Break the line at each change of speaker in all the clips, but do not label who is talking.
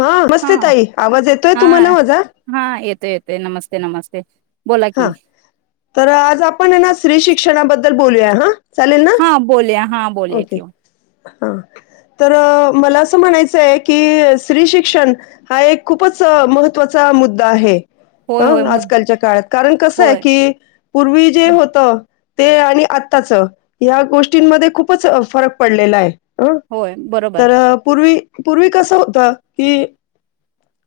हा नमस्ते
हा
ताई आवाज येतोय तुम्हाला
हा
माझा?
ते
हा तर आज आपण ना स्त्री शिक्षणाबद्दल बोल्या हा. चालेल ना
हा बोल हा. बोलले
ओके
किू.
हा तर मला असं म्हणायचंय की स्त्री शिक्षण हा एक खूपच महत्त्वाचा मुद्दा आहे.
होय होय
हा
मुद्दा
आजकालच्या काळात कारण कसं आहे
होय
की पूर्वी जे
हं,
होत. ते आणि आत्ताचं ह्या गोष्टींमध्ये खूप खूपच फरक पडलेला आहे. अं
होय बरोबर
तर पूर्वी पूर्वी कसं होत की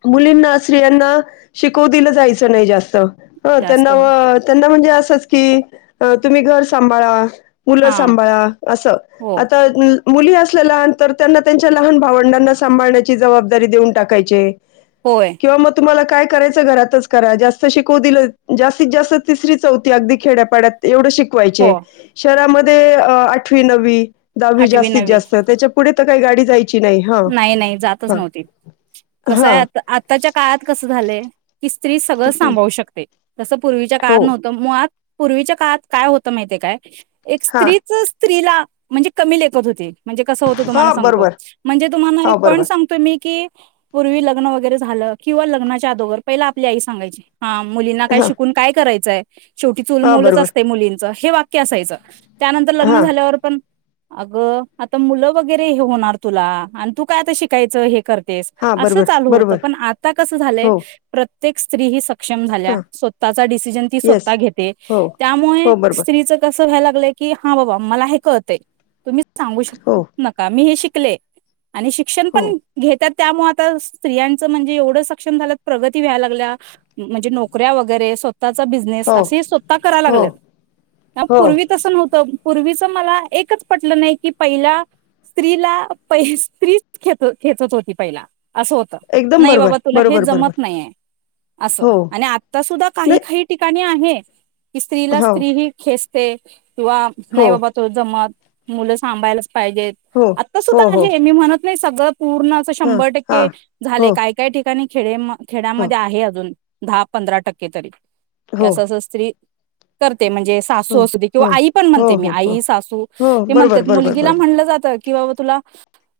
मुलींना स्त्रियांना शिकव दिलं जायचं नाही जास्त. हो
जास्त
त्यांना
होय
त्यांना म्हणजे? त की तुम्ही घर सांभाळा. मूल
हा
सांभाळा. असं
हो
आता. मुली असल्या लहान त्यांना त्यांच्या लहान भावंडांना सांभाळण्याची जबाबदारी देऊन टाकायची.
होय
किंवा मग तुम्हाला काय करायच घरातच करा जास्त शिक दि जास्तीत जास्त तिसरी चौथ अगदी खेड्यापाड्यात एवढ श
हो
शिकय शहरामध्ये ते अ अठ्वी नववी. दहावी
आठवी
जास्तीत
नववी
जास्त त्याच्या पुुढे. का गाडी जायची नाही. हा.
नाही नाही जातच
हा.
नव्हती,
हा.
कसंय आ आत्ताच्या काळात कसं झालंय, की स्त्री सगळं सांभाळू शकते. जसं पूर्वीच्या
हो.
काळात नव्हतं म आज पूर्वीच्या काळात काय होतं माहीतय काय एक
हा.
स्त्रीच स्त्रीला म्हणजे कमी लेखत होती. म्हणजे कसं होतं
हा
तुम्हाला [unintelligible]
बरोबर
म्हणजे तुम्हाला
हा
पण
बरोबर
सांगतोय मी की पूर्वी लग्न वगैरे झालं किंवा लग्नाच्या अगोर पहिला आपली आई सांगायची हा मुलींना काय
हा
शिकून काय करायचंय. शेवटी चूल
हा
मुलच
बरोबर
असते मुलींच, हे वाक्य असायचं त्यानंतर लग्न
हा
झाल्यावर पण अगं आता मुलं वगैरे हे होणार तुला, आणि तू काय आता शिकायचं हे कर
हा
अस
बरोबर
चालू होत
बरोबर
पण आता कस झालंय
हो
प्रत्येक स्त्री ही सक्षम
हा
झाल्या स्वतः चा डिसिजन ती
येस
स्वतः घेते
हो
त्यामुळे
हो बरोबर
स्त्रीच कस [unintelligible] सांगू शक
हो
नका मी हे शिक प्ले आणि शिक्षण
हो
पण घेतात. त्यामुळे आता स्त्रियांचं म्हणजे एवढं सक्षम झाला प्रगती व्हायला लागल्या म्हणजे नोकऱ्या वगैरे स्व स्वतःचा बिझनेस
हो
असे स्वतः करायला
हो
लागलेत
हो
पूर्वी तसं नव्हतं. पूर्वीच मला एकच पटलं नाही की पहिल्या स्त्रीला प स्त्री च खेचत होती पहिला असं होत
एकदम
नाही बाबा
बरोबर
तुला हे
बरोबर
जमत
बरोबर
नाहीय, असं
हो
आणि आता सुद्धा काही
नाही
काही ठिकाणी ह की स्त्रीला
हो
स्त्री ही खेच ते किंवा
हो
नाईबाबा तो जमत मुलं सांभायला पाहिजेत.
हो हो हो
आहे मी [unintelligible] नाही सगळं पूर्ण
हां
शंभर
हां
टक्के
हो
झाले काय काय ठिकाणी खेडे म
हो
खेडामध्ये आहे अजून. दहा पंधरा टक्के तरी हे
हो
असं असं स्त्री करते. म्हणजे
हो
सासू असू दे किंवा
हो
आई पण
हो
म्हणते मी
हो हो
आई सासू
हो
हे म्हणते
बरोबर बरोबर
मुलगीला
बरोबर
म्हणलं जात [inaudible] तुला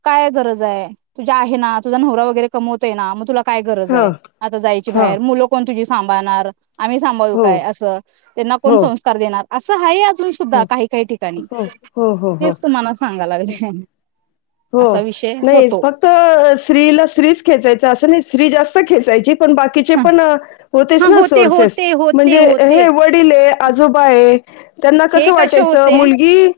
काय गरज आहे. तुझ्या आहे ना तुझा नवरा वगैरे कमवतो ना मग तुला काय गरज
हां
आहे आता जायची
हां
बाहेर मुलं कोण तुझी सांभाळणार आम्ही सांभाळू
हो
काय असं त्यांना कोण
हो
संस्कार देणार. असं आहे सुद्धा
हो
काही काही ठिकाणी
हो हो हो हो
तेच तुम्हाला सांगा लागले.
हो
असा विषय
नाही
होतो
फक्त स्त्रीला स्त्रीच खेचायच असं नाही स्त्री जास्त खेचायची. पण बाकीचे
ह
पण होते
हा
ना सोर्सेस
होते होते
म्हणजे
होते
हे वडील आहे आजोबा आहे त्यांना
हे
कसं
कसे
वाटायचं
होते
मुलगी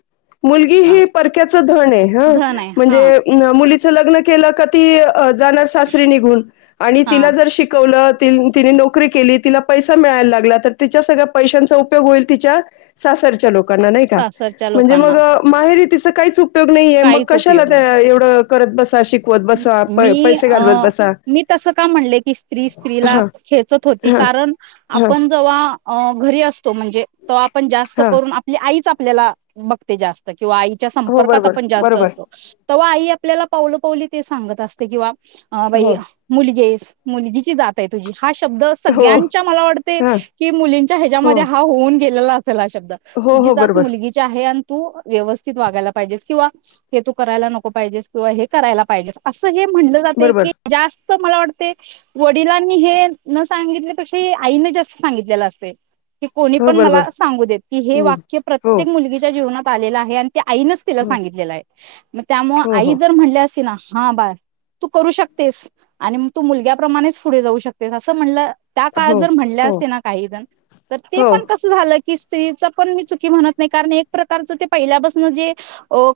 मुलगी
हा
ही परक्याच धन आहे.
धन हा
म्हणजे नम मुलीच लग्न केलं का ती जाणार सासरी निघून, आणि
हा
तिला जर शिकवलं तिने नोकरी केली तिला पैसा मिळायला लागला तर तिच्या सगळ्या पैशांचा उपयोग होईल तिच्या सासरच्या लोक नाही का
सासरच्या
म्हणजे
लोकांना
मग माहेरी ती तिचं काहीच उप उपयोग नाहीये मग
काहीच
त्याला
उपयोग नाही.
त्या एवढं अ करत बस.
मी अ
बसा
मी तस का म्हणले की स्त्री स्त्रीला
हां
खेचत होती
हां
कारण
हां
आपण जवा अ घरी अस तो म्हणजे तो आपण जास्त
हां
करून आपली आईचा आपल्याला मग ते जास्त आहे. किंवा आईच्या
हो
संपर्कात
बरोबर
आपण जास्त
बरोबर
असतो तव्हा आई आपल्याला पावलो पावली ते सांगत असते किंवा अ बाई
हो
मुलगी स मुलगीची जात आहे तुझी. हा शब्द
हो
सगळ्यांच्या मला वाटते
हां
की मुलींच्या
हो
ह्याच्यामध्ये हा होऊन गे ला. चला शब्द.
हो
तुझी
हो
जात
बरोबर
मुलगीची आहे आणि तू व्यवस्थित वागायला पाहिजेस किंवा हे तू करायला नको पाहिजेस किंवा हे करायला पाहिजेस अस हे म्हणल जातय
बरोबर
की जास्त मला वाट ते वडिलांनी हे न सांगितले पेक्षा आईने जास्त सांगितलेलं असतय. की कोणी
हो
पण मला
बरोबर
सांगू देत, की हे
हम्म
वाक्य
हो
प्रत्येक मुलगीच्या जीवनात आलेला आहे आणि त्या आईनच तिला
हो
सांगितलेलं आहे. मग त्यामुळ
हो
आई
हो
जर म्हणली असती ना हा बाळ तू करू शकतेस, आणि मग तू मुलग्याप्रमाणेच पुढे जाऊ शकतेस असं म्हणलं त्या काळात
हो
जर म्हणल्या
हो
असते ना काही जण, तर ते
हो
पण कस झालं की स्त्रीचा पण मी चुकी म्हणत नाही कारण, एक प्रकारच ते पहिल्यापासन जे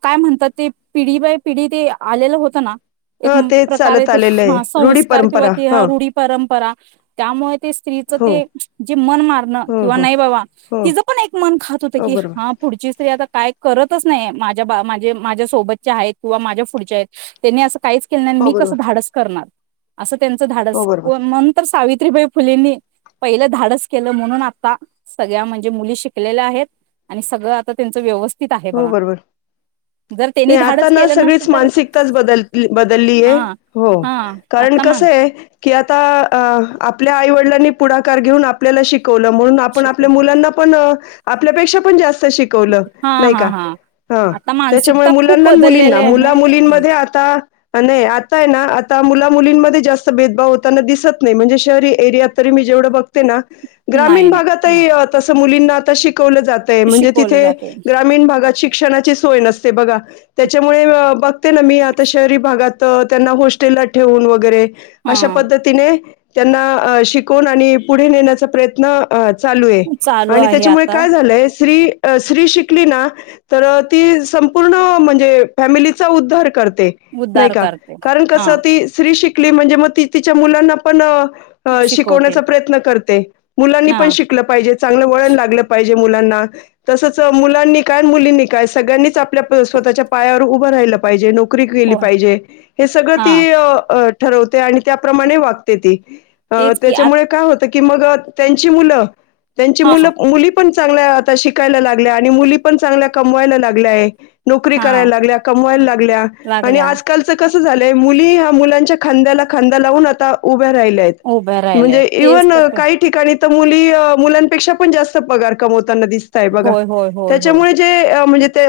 काय म्हणतात ते पिढी बाय पिढी ते आलेलं होत ना. एक
ह तेच
प्रकारे
चालत
ते
आलेलं आहे
हा
रूढी
संस्कार किंवा
परंपरा
ते ह रूढी परंपरा. त्यामुळे ते स्त्रीच
हो
ते जे मन मारण
हो
किंवा
हो
नाही बाबा
हो
तिचं पण एक मन खात होत
हो
की,
बरोबर
हा पुढची स्त्री आता काय करतच नाही माझ्या बा माझे माझ्या सोबतच्या आहेत किंवा माझ्या पुढच्या आहेत. त्यांनी असं काहीच केलं नाही आणि
हो
मी कसं
बरोबर
धाडस करणार. असं त्याचं
हो
धाडस
बरोबर
म्हणून तर सावि सावित्रीबाई फुलेंनी पहिलं धाडस केलं म्हणून आता सगळ्या म्हणजे मुली शिकलेल्या आहेत, आणि सगळं आता त्यांच व्यवस्थित स्थित आहे
हो
बघा.
बरोबर
जर त्यांनी धाडच केलं नसतं तर
कच बदललीय.
हा
हो
हा
कारण
आता
कस
मान
आहे कि आता आपल्या आईवडिलांनी पुढाकार घेऊन आपल्याला शिक शिकवलं म्हणून आपण आपल्या
शिकवते
मुलांना पण आपल्यापेक्षा पण जास्त शिकवलं.
हा
नाही का
हा हा
हा.
आता
त्याच्यामुळे
मानसिकता खूप
मुलांना अन
बदललेली
मुलींना. मुला
आहे हा
मुलींमध्ये आता नाही आता आहे ना आता मुला मुलींमध्ये जास्त भेदभाव होताना दिसत नाही, म्हणजे शहरी एरियात तरी मी जेवढं बघते ना. ग्रामीण
नाही नाही
भागातही
नाही
तस मुलींना शिक शिकवलं जातय म्हणजे
शिकवलं
तिथे
जाते
भागात शिक्षणाची सोय नसते बघा. त्याच्यामुळे बघते ना मी, आता शहरी भागात तर त्यांना हॉस्टेलला ठेवून वगैरे
हा
अशा पद्धतीने त्यांना शिकवून आणि पुढे नेण्याचा प्रयत्न चालू आहे
चालू
आणि
आहे
त्याच्यामुळे
आता
काय झालंय. श्री श्री शिक तर ती संपूर्ण म्हणजे फमिलीचा उद्धार कर नाही
उद्धार
का
करते
कारण
हा
कस श्री शिक शिकली म्हणजे मग त तिच्या मुलांना पण
शिकवते
शिकवण्याचा प्रयत्न करते. मुलांनी
हा
पण शिकलं पाहिजे. चांगलं वळण लागलं पाहिजे. जे मुलांना तसंच. मुलांनी काय मुलींनी काय सगळ्यांनीच आपल्या स्वतःच्या पायावर उभं राहिलं पाहिजे. नोकरी क केली
हो
पाहिजे हे सगळ
हा
ती ठरवते आणि त्याप्रमाणे वागते तेी अ
तेच की आ
त्याच्यामुळे काय होत. की मग त्यांची मुलं त्यांची
हा
मुलं मुली पण चां आता शिकायला ला आणि मुली पण चांगल्या कमवायला लागल्या आहे. नोकरी
हा
करायला लागल्या कमवायला लागल्या आणि
लागल्या
आजकालचं कस झा मुली ह मुलांच्या खांद्यायाला खांदा लावून आही-या रा
उभ्या राहिल्या
म्हणजेव
तेच
इव्हान
तर
काही ठिका मुली मुलांपेक्षा पण जास्त पगार कमवत. ना दिसतय बघा.
होय होय होय होय
त्याच्यामुळे जे म्हणजे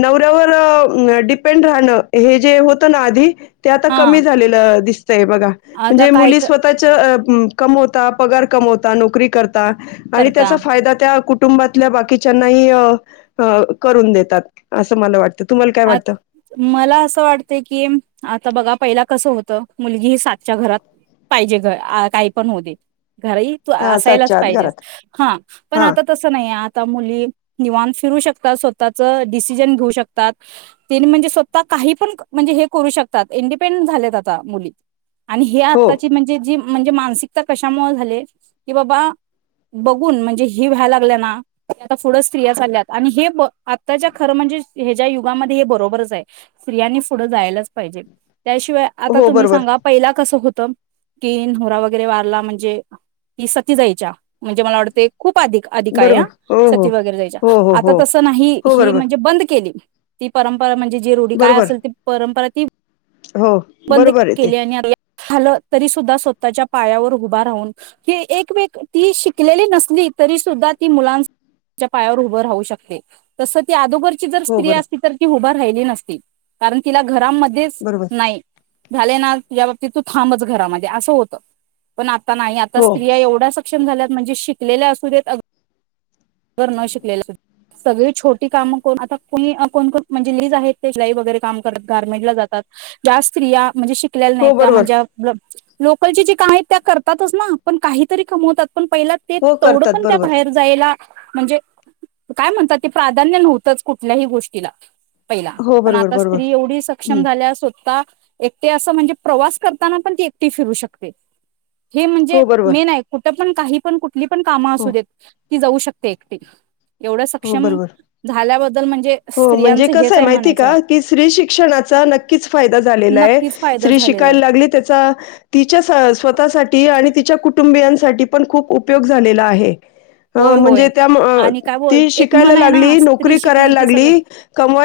नवऱ्यावर डिपेंड राहणं हे जे होत ना आधी ते आता
हा
कमी झालेलं दिस. बघा
आता
म्हणजे
काय
मुली स्वतःच्या कम होता पगार कम होता नोकरी करता. आणि
करता
त्याचा फायदा त्या कु कुंबातल्या बाकी ना करून देतात असं मला वाटत.
आ मला असं वाटत की आता बघा पहि कस होत मुलगी सातच्या घरात पाहिजे काही पण हो दे. घर ह तू
हां,
असायलाच
आत
पाहिजेस
घरात.
हा पण
हां,
आता तसं नाही. मुली निवाण फिरू शकता स्वतःच डिसिजन घेऊ शकता तेनी म्हणजे स्वतः काही पण म्हणजे हे करू शकतात इंडिपेंडेंट झालेत आता मुली आणि हे
हो.
आत्ताची म्हणजे जी म्हणजे मानसिकता कशामुळे झाली की बाबा बघून म्हणजे हे व्हायला लागल्या ना आता पुढं स्त्रिया चालल्यात आणि हे आताच्या खरं म्हणजे ह्याच्या युगामध्ये हे बरोबरच आहे स्त्रियांनी पुढं जायलाच पाहिजे त्याशिवाय आता
हो,
तुम्ही
बरोबर.
सांगा पहिला कसं होत [unintelligible] कि नोरा वगैरे वारला म्हणजे की सती जायच्या म्हणजे मला वाटते खूप अधिक अधिक आहे ह
बरोबर. हो, हो.
सती वगैरे जायच्या
हो, हो,
आता
हो.
तसं नाही
हो
ही
बरोबर
म्हणजे बंद केली ती परंपरा म्हणजे जी रोढी काय
बरोबर
असेल ते परंपरा ती
हो
बंद
बरोबर आहे
केली
ते
आणि आता झालं तरी सुद्धा स्वतःच्या पायावर उभं राहून क एकेक ती शिकलेली नसली तरी सुद्धा ती मुलांच्या पायावर उभं राहू शकते तस ती अगोदरची
हो
स्त्री
बरो
असती तर की हुबारली राहिली नसती कारण तिला घराबाहेर घरामध्येच
बरोबर
नाही झाले ना तुझ्या बाबतीत तू थांबच घरामध्ये असं होतं पण आ नाही आता
हो
स्त्रिया एवढ्याच शिक्षण झाल्यात म्हणजे शिकलेल्या असू देत अगर न शिकलेल्या असू देत सगळी छोटी कामं करून आता कोणी कोणण म्हणजे लीज आहेत ते शिलाई वगैरे काम करत गार्मेंट ला जातात ज्या स्त्रिया म्हणजे शिकलेल्या नाही
हो
त्या
बरोबर
म्हणजे लोकलची जी काम आहेत त्या करतातच ना पण काहीतरी कमवतात. पण पहिला ते
हो
तेवढं
करतात
पण त्या
बरोबर
बाहेर जायला म्हणजे काय म्हणतात ते प्राधान्य नव्हतंच. कुठल्याही गोष्टीला पहिला
हो
पण
बरोबर
आता
बरोबर
स्त्री एवढी सक्षम
हम्म
झाल्या स्वतः एकटे असं म्हणजे प्रवास करताना पण ती एकटी फिरू शकते. हे म्हणजे
हो बरोबर
मी नाही कुठ पण काही पण कु कुठली पण कामं
हो
असू देत ती जाऊ शकते एकटी एवढं
हो
सक्षम
बरोबर
झाल्याबद्दल म्हणजे
हो म्हणजे
स्त्रियांच हेच
कसय
आहे
माहिती
म्हणायचं
का की स्त्री शिक्षणाचा नक्कीच फायदा झालेला आहे.
नक्कीच फायदा
स्त्री
झालेला आहे
शिकायला लागली त्याचा तिच्या स्वतःसाठी आणि तिच्या कुटुंबियांसाठी पण खूप उपयोग झालेला आहे. ह
होय होय
म्हणजे त्या
आणि काय बोल एक
शिकायला
म्हण आहे
लागली,
ना स्त्री
नोकरी
शिकली
करायला
की सगळं
लागली,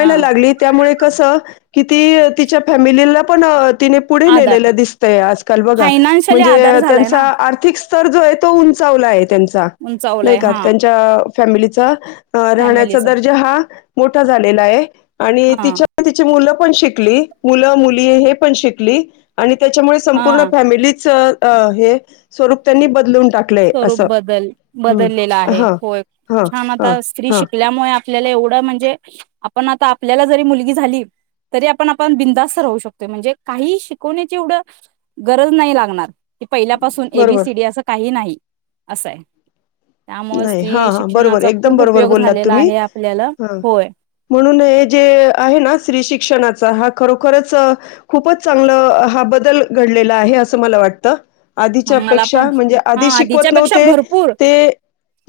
हा
लागली त्यामुळे कसं, की ती तिच्या फॅमिली [unintelligible] पण [unintelligible] तिने पुढे
आधार
नेलेल दिसतय आजकाल बघा
फायनान्शियली आधार
म्हणजे
झालाय
त्यांचा
ना
आर्थिकस् तर जो आहे तो उंचावला आहे. त्यांचा नई
उंचावलाय
का
हा
त्यांच्या फॅमिलीचा अ राहण्याचा
फॅमिलीचा
दर्जा हा मोठा झालेला आहे. आणि
हा
तिच्या [unintelligible] तिची मुलं पण शिकली, मुल मुली हे पण शिकली आणि त्याच्यामुळे संपूर्ण
हा
फॅमिलीच अ हे स्वरूप त्यांनी बदलून टाकलंय
स्वरूप
असं
बदल बदललेल
हम्म
आहे,
हा
होय हा ना ता स्त्री शिकल्यामुळे आ पल्याला एवढं म्हणजे आपण आता आपल्याला जरी मुलगी झाली, तरी आपण आपण बिंदास्त राहू शकतोय म्हणजे काहीही शिकवण्याची एवढं गरज नाई लागणार. की पहिल्यापासून ए बी
बरोबर
सी डी असं काही नाही. असं आय.
नाई हा बरोबर, एकदम बरोबर
उपयोग
बोललात
झालेला
तुम्ही,
आहे आपल्याला
ह
होय
म्हणून हे जे आहे ना श्री शिक्षणा चा हा खरोखरच अ खूपच चांगल हा बदल घडलेला आहे, असं मला वाटत.
मला पण
आधीच्यापेक्षा म्हणजे
हा
आधी
आधीच्या
शिकवत
पेक्षा
नव्हते
भरपूर
ते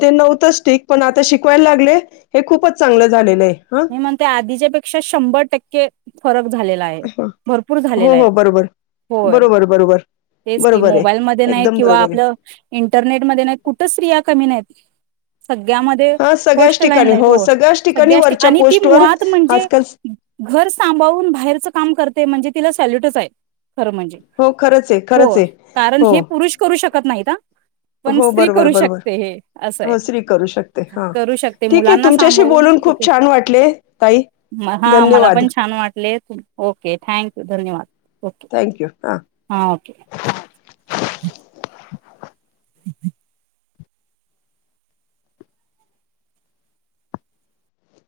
ते नव्हतंच ठीक पण आता शिकवायला लागले, हे खूपच चांगलं झालेलं आहे. हा.
मी म्हणते आधीच्या पेक्षा शंभर टक्के फरक झाले येला आहे, भरपूर
हो
झालेला आय,
हो बरोबर
होय
बरोबर बरोबर
तेच की
बरोबर आहे.
मोबाईल मध्ये नाई
एकदम
किंवा
बरोबर आहे
आपलं इंटरनेटमध्ये नाई, कुठच स्त्रिया कमी नाहीत. सगळ्यामध्ये
हा सगळ्याच
फर्स्ट लाईन
ठिकाणी
ला आहेत
हो सगळ्याच ठिकाणी
सगळ्या
वर
आणि ती
पोस्ट
मुळात म्हणजे
आजकाल
ग घर सांभाळून बाहेरच काम करते म्हणजे तिला सॅल्यूटच आहे. खरं म्हणजे
हो खरंच आहे खरंच
हो
आहे
कारण
हो
हे पुरुष करू शकत नाहीत हा, पण
हो
स्त्री
बरोबर
करू
बरोबर
शकते हे असं आय,
हो श्री करू शकते हा
करू शकते मुलांना सांभाळून ओके
ले ताई धन्यवाद
ले, ओके थँक्यू धन्यवाद ओके हा ओके [inaudible] [inaudible]